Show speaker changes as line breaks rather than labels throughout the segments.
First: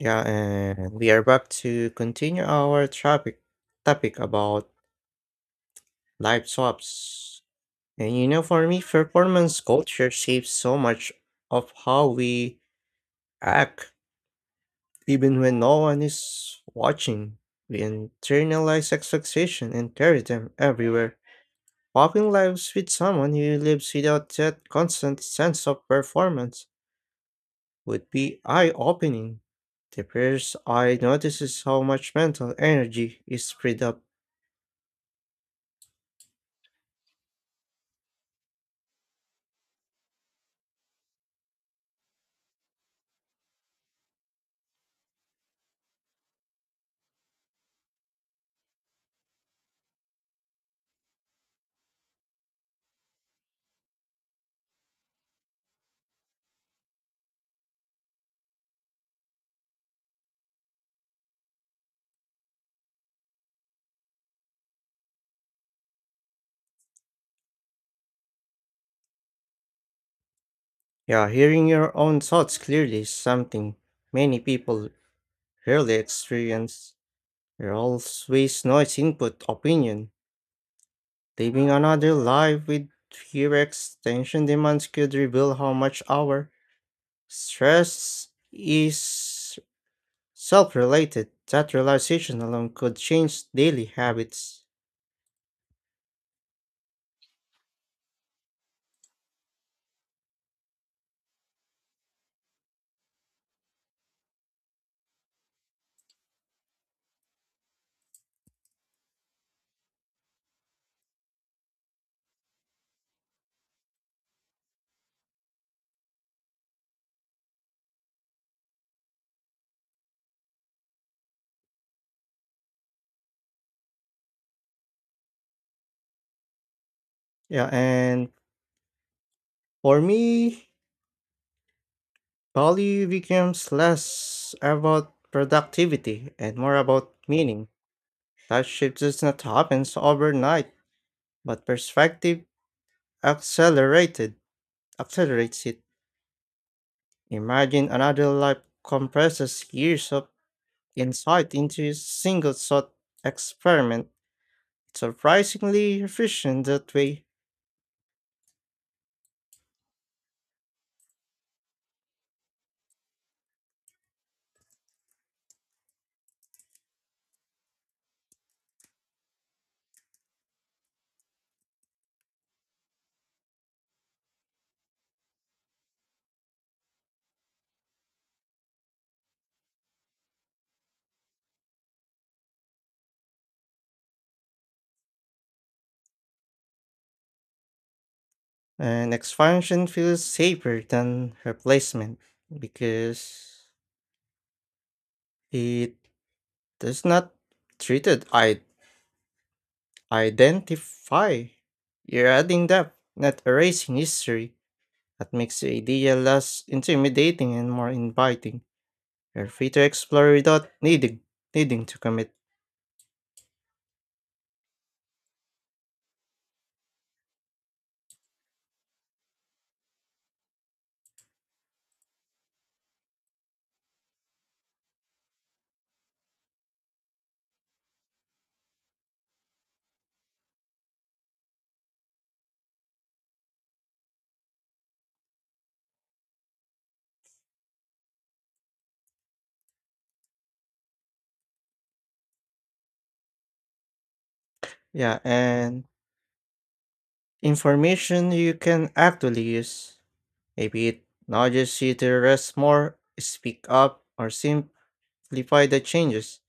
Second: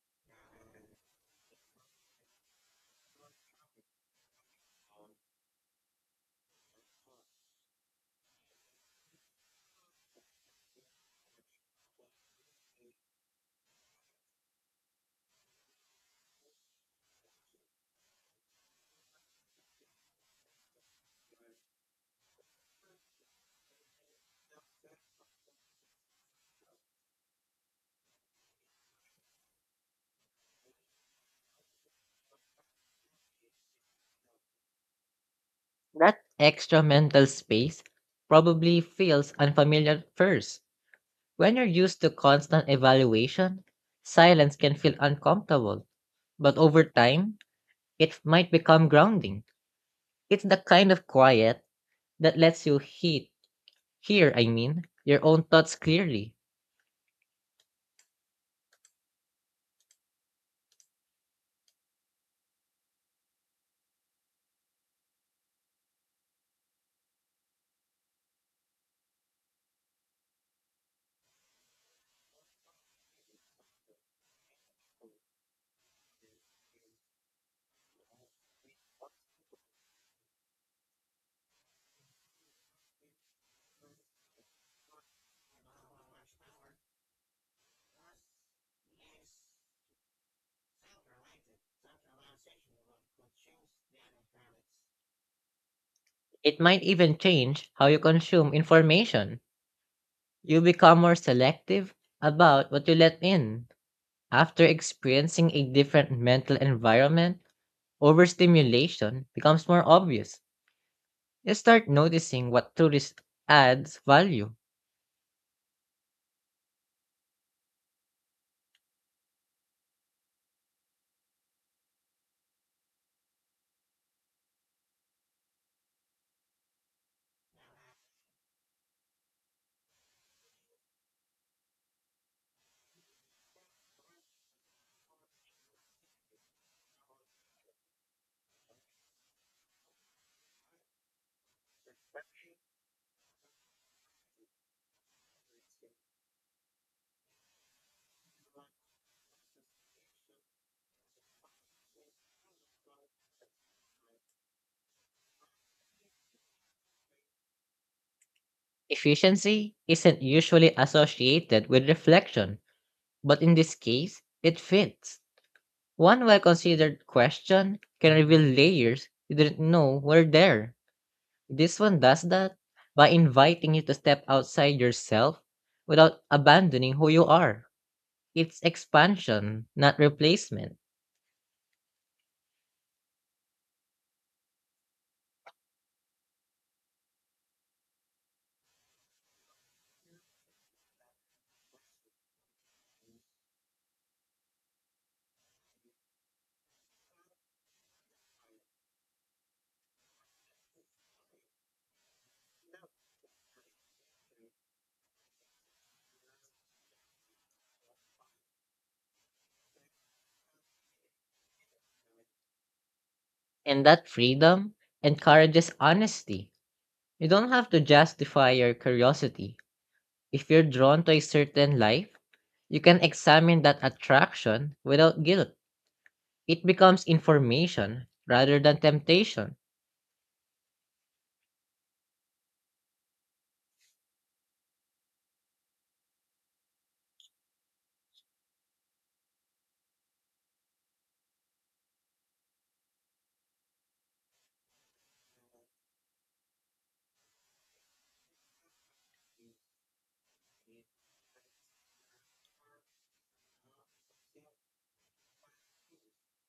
Yeah, and we are back to continue our topic about life swaps. And you know, for me, performance culture shapes so much of how we act, even when no one is watching. We internalize expectation and carry them everywhere. Walking lives with someone who lives without that constant sense of performance would be eye-opening. The first I notice is how much mental energy is freed up.
That extra mental space probably feels unfamiliar at first. When you're used to constant evaluation, silence can feel uncomfortable, but over time, it might become grounding. It's the kind of quiet that lets you hear your own thoughts clearly.
Yeah, hearing your own thoughts clearly is something many people rarely experience. You're always noise input opinion. Living another life with fewer extension demands could reveal how much our stress is self related. That realization alone could change daily habits.
It might even change how you consume information. You become more selective about what you let in. After experiencing a different mental environment, overstimulation becomes more obvious. You start noticing what adds value.
Yeah, and for me, value becomes less about productivity and more about meaning. That shift does not happen overnight, but perspective accelerated accelerates it. Imagine another life compresses years of insight into a single thought experiment. It's surprisingly efficient that way.
Efficiency isn't usually associated with reflection, but in this case, it fits. One well considered question can reveal layers you didn't know were there. This one does that by inviting you to step outside yourself without abandoning who you are. It's expansion, not replacement.
And expansion feels safer than replacement because it does not treated I identify. You're adding depth, not erasing history. That makes the idea less intimidating and more inviting. You're free to explore without needing to commit.
And that freedom encourages honesty. You don't have to justify your curiosity. If you're drawn to a certain life, you can examine that attraction without guilt. It becomes information rather than temptation.
Yeah, and information you can actually use. Maybe it nudges you to rest more, speak up, or simplify the changes.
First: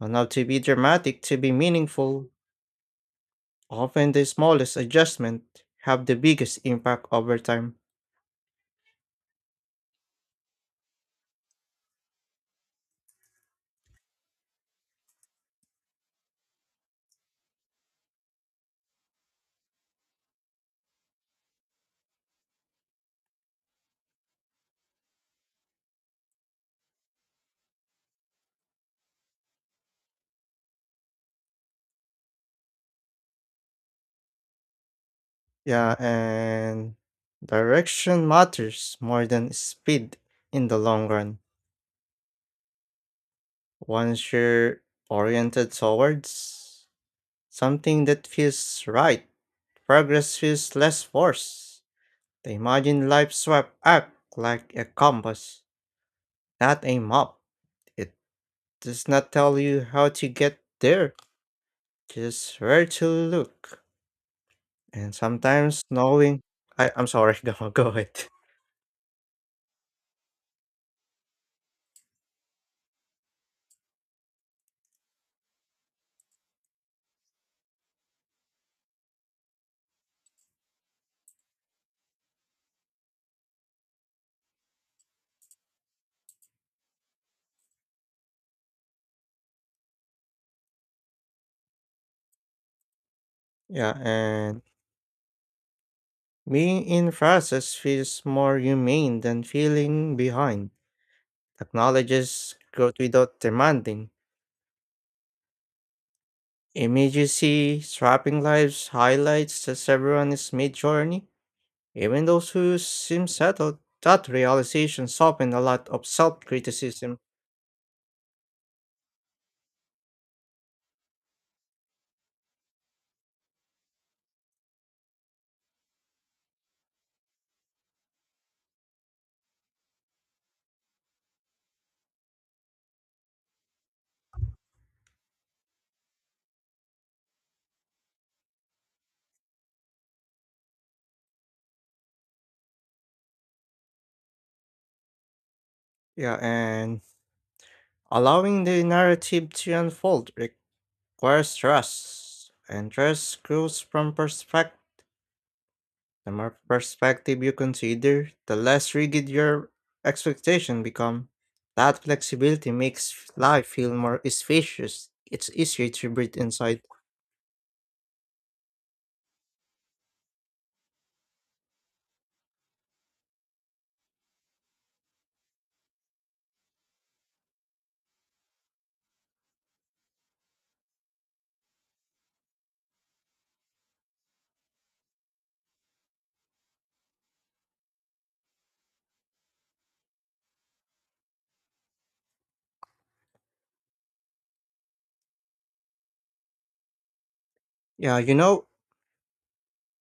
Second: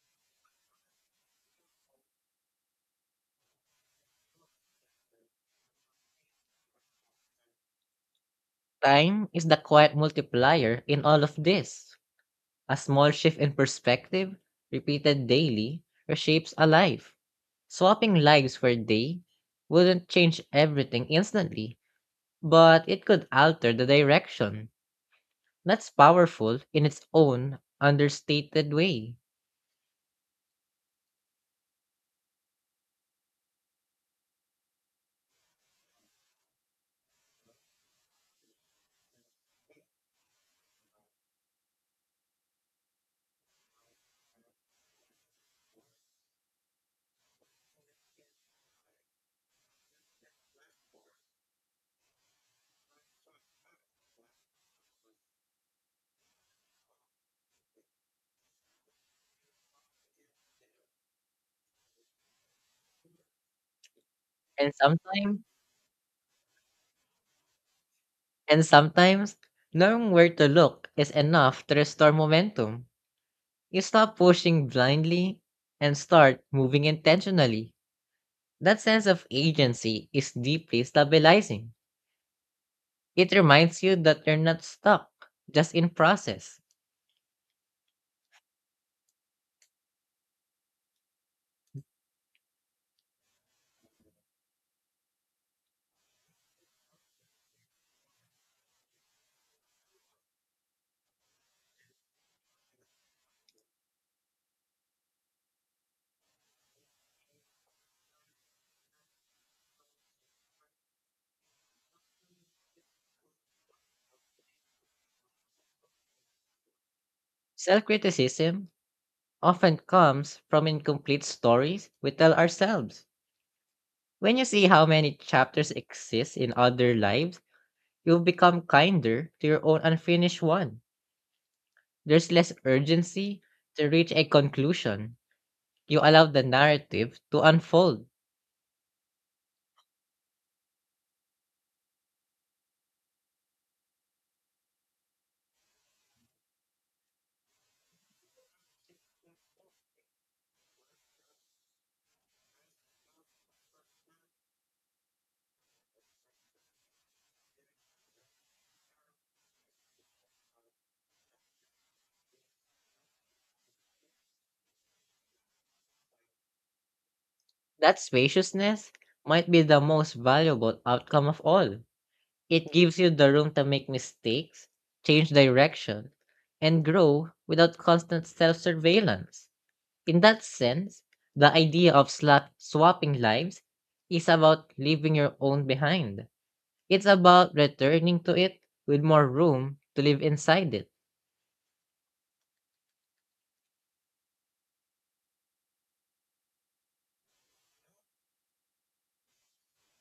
Don't have to be dramatic to be meaningful. Often the smallest adjustment have the biggest impact over time.
Time is the quiet multiplier in all of this. A small shift in perspective, repeated daily, reshapes a life. Swapping lives for a day wouldn't change everything instantly, but it could alter the direction. That's powerful in its own understated way.
Yeah, and direction matters more than speed in the long run. Once you're oriented towards something that feels right, progress feels less forced. The imagine life swept up like a compass, not a map. It does not tell you how to get there, just where to look.
And
And
sometimes
sometimes knowing I'm sorry, go ahead.
and sometimes knowing where to look is enough to restore momentum. You stop pushing blindly and start moving intentionally. That sense of agency is deeply stabilizing. It reminds you that you're not stuck, just in process.
Yeah, and being in process feels more humane than feeling behind. Acknowledges growth without demanding immediacy. Strapping lives highlights that everyone is mid-journey, even those who seem settled. That realization softened a lot of self-criticism.
Self-criticism often comes from incomplete stories we tell ourselves. When you see how many chapters exist in other lives, you've become kinder to your own unfinished one. There's less urgency to reach a conclusion. You allow the narrative to unfold.
Yeah, and allowing the narrative to unfold requires trust, and trust grows from perspective. The more perspective you consider, the less rigid your expectation become. That flexibility makes life feel more spacious. It's easier to breathe inside.
That spaciousness might be the most valuable outcome of all. It gives you the room to make mistakes, change direction, and grow without constant self surveillance. In that sense, the idea of slot swapping lives is about leaving your own behind. It's about returning to it with more room to live inside it.
Yeah, you know,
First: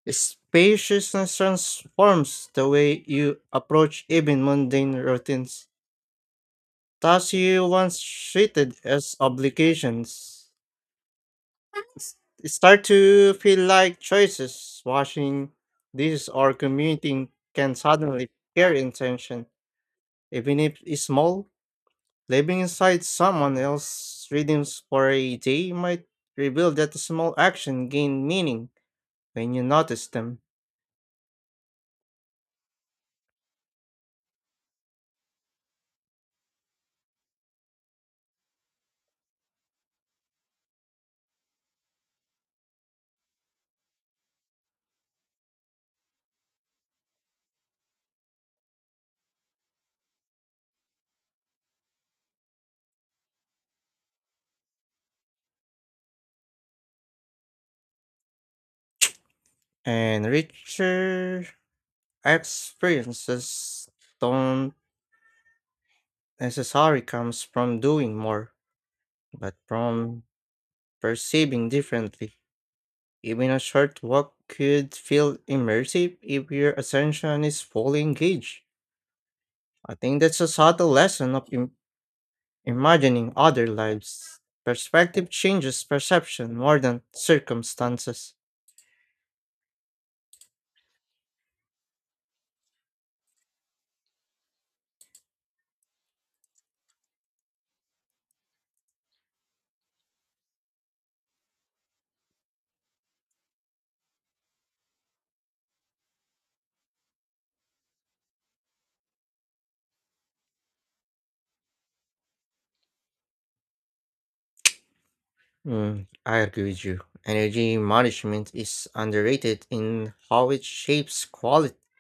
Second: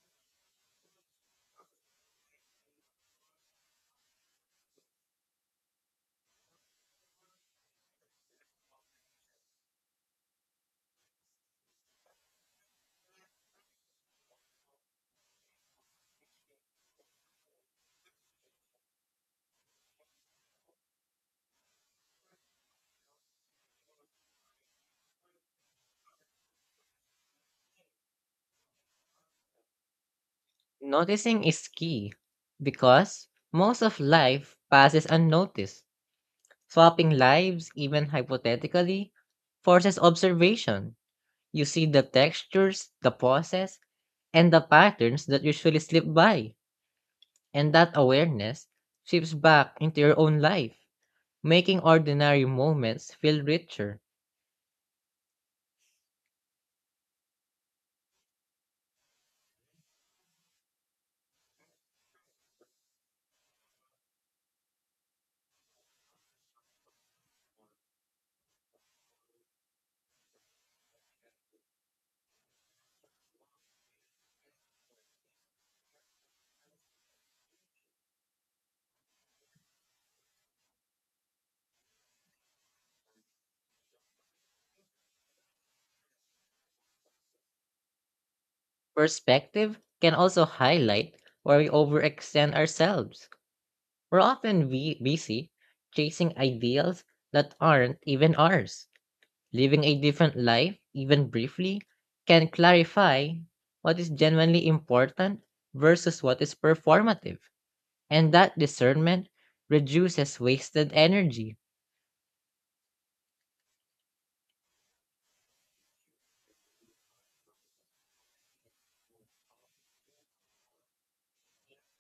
spaciousness transforms the way you approach even mundane routines. Tasks you once treated as obligations start to feel like choices. Washing dishes or commuting can suddenly carry intention, even if it's small. Living inside someone else's rhythms for a day might reveal that the small action gain meaning when you notice them.
Noticing is key because most of life passes unnoticed. Swapping lives, even hypothetically, forces observation. You see the textures, the pauses, and the patterns that usually slip by. And that awareness shifts back into your own life, making ordinary moments feel richer.
And richer experiences don't necessarily comes from doing more, but from perceiving differently. Even a short walk could feel immersive if your attention is fully engaged. I think that's a subtle lesson of imagining other lives. Perspective changes perception more than circumstances.
Perspective can also highlight where we overextend ourselves. We're often busy chasing ideals that aren't even ours. Living a different life, even briefly, can clarify what is genuinely important versus what is performative. And that discernment reduces wasted energy.
Mm, I agree with you. Energy management is underrated in how it shapes quality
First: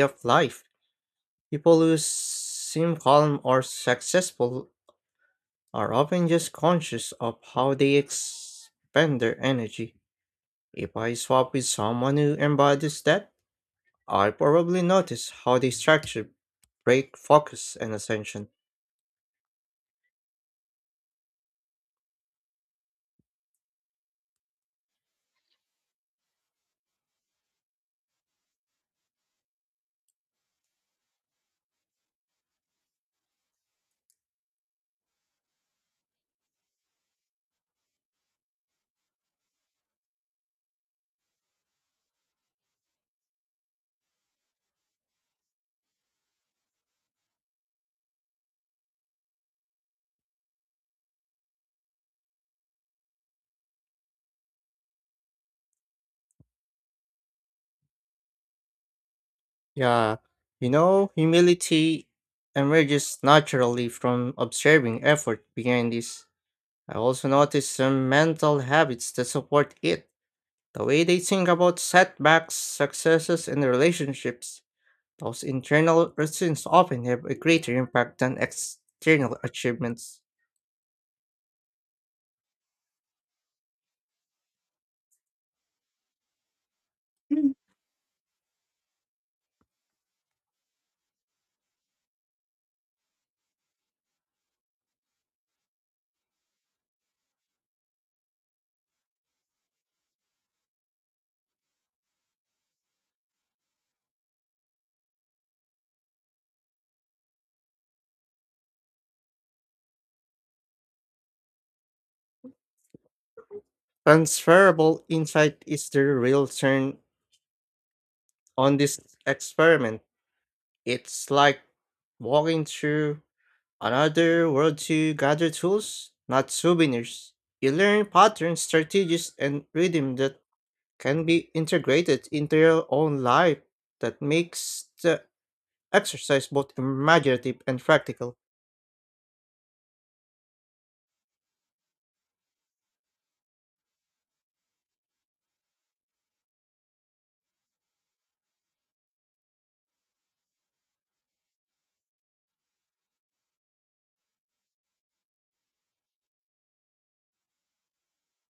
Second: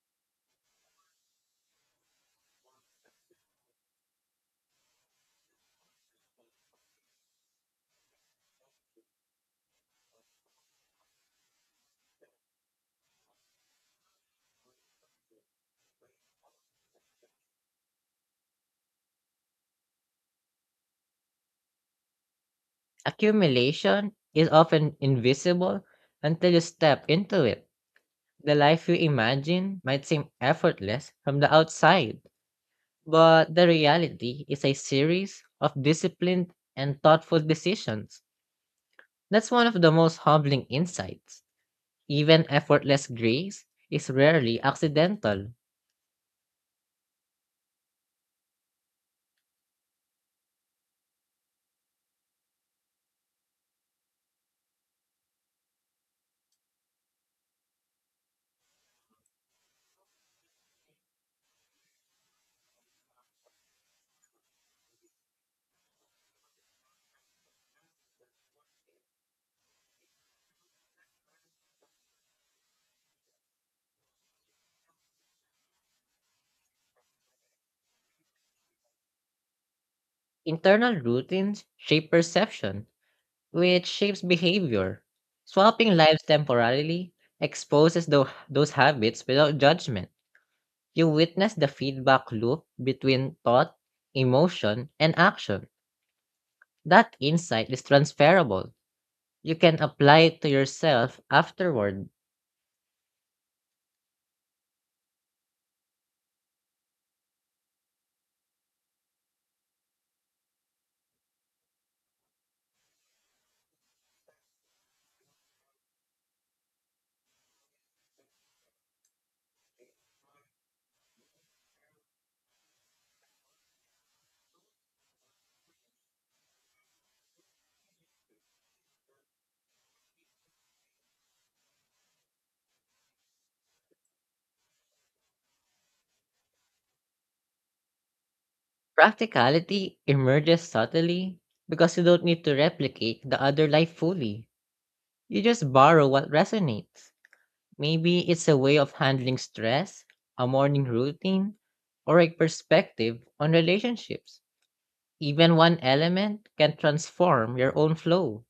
of life. People who seem calm or successful are often just conscious of how they expend their energy. If I swap with someone who embodies that, I probably notice how they structure, break, focus, and attention.
Accumulation is often invisible until you step into it. The life we imagine might seem effortless from the outside, but the reality is a series of disciplined and thoughtful decisions. That's one of the most humbling insights. Even effortless grace is rarely accidental.
Yeah, you know, humility emerges naturally from observing effort behind this. I also notice some mental habits that support it, the way they think about setbacks, successes, and relationships. Those internal routines often have a greater impact than external achievements.
Internal routines shape perception, which shapes behavior. Swapping lives temporarily
Mm.
exposes those habits without judgment. You witness the feedback loop between thought, emotion, and action. That insight is transferable. You can apply it to yourself afterward.
Transferable insight is the real turn on this experiment. It's like walking through another world to gather tools, not souvenirs. You learn patterns, strategies, and rhythm that can be integrated into your own life. That makes the exercise both imaginative and practical.
Practicality emerges subtly because you don't need to replicate the other life fully. You just borrow what resonates. Maybe it's a way of handling stress, a morning routine, or a perspective on relationships. Even one element can transform your own flow.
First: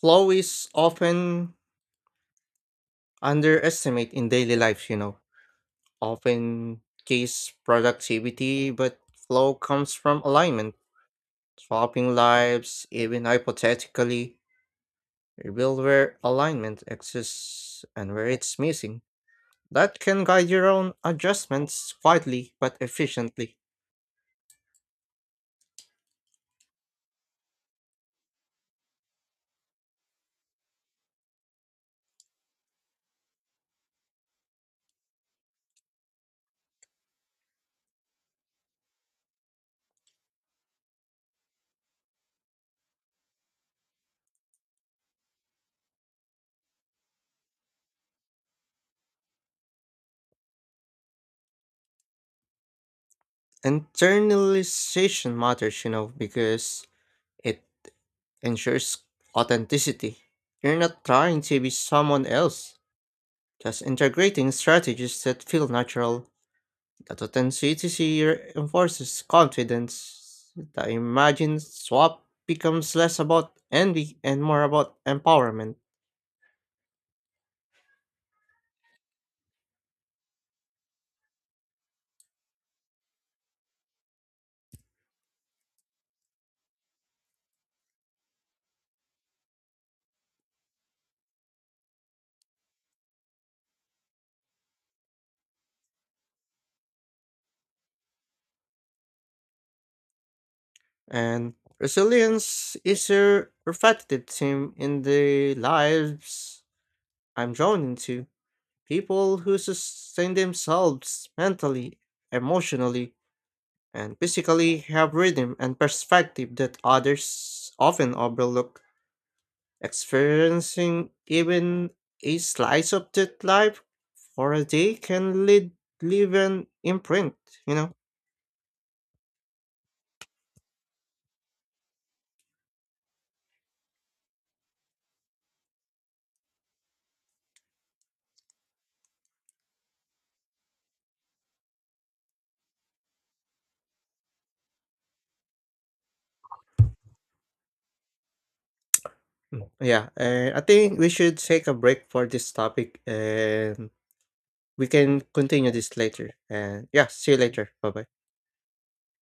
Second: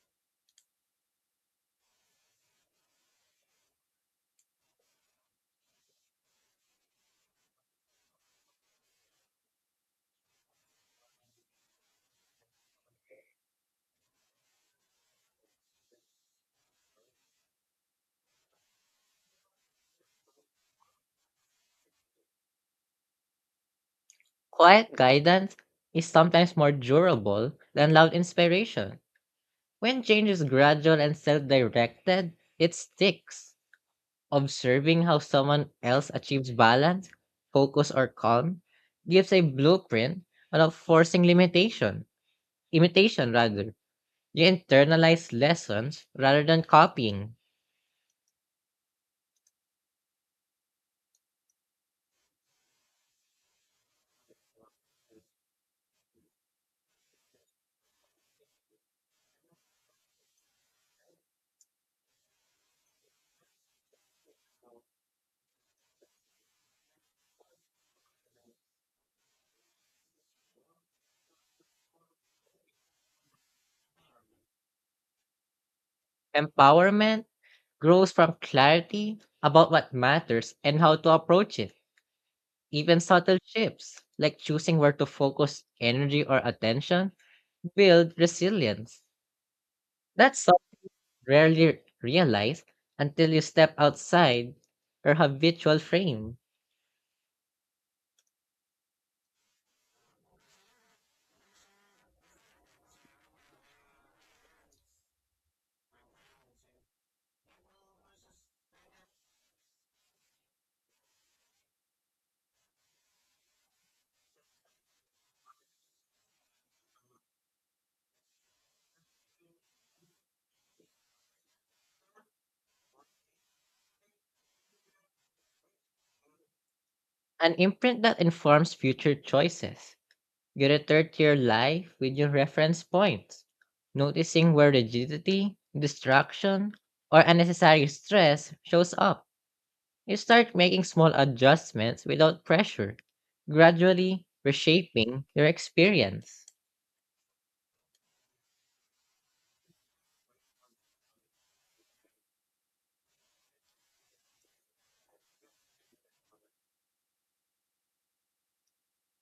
Flow is often underestimate in daily life, you know. Often case productivity, but flow comes from alignment. Swapping lives, even hypothetically, reveal where alignment exists and where it's missing. That can guide your own adjustments quietly but efficiently.
Quiet guidance is sometimes more durable than loud inspiration. When change is gradual and self directed, it sticks. Observing how someone else achieves balance, focus, or calm gives a blueprint without forcing limitation. Imitation, rather. You internalize lessons rather than copying.
Internalization matters, you know, because it ensures authenticity. You're not trying to be someone else, just integrating strategies that feel natural. The authenticity reinforces confidence. The imagine swap becomes less about envy and more about empowerment.
Empowerment grows from clarity about what matters and how to approach it. Even subtle shifts, like choosing where to focus energy or attention, build resilience. That's something rarely realized until you step outside your habitual frame,
And resilience is a repetitive theme in the lives I'm drawn into. People who sustain themselves mentally, emotionally, and physically have rhythm and perspective that others often overlook. Experiencing even a slice of that life for a day can lead, leave an imprint,
an
you know?
imprint that informs future choices. You return to your life with your reference points, noticing where rigidity, distraction, or unnecessary stress shows up. You start making small adjustments without pressure, gradually reshaping your experience.
Mm. Yeah, I think we should take a break for this topic and we can continue this later. And yeah, see you later. Bye bye.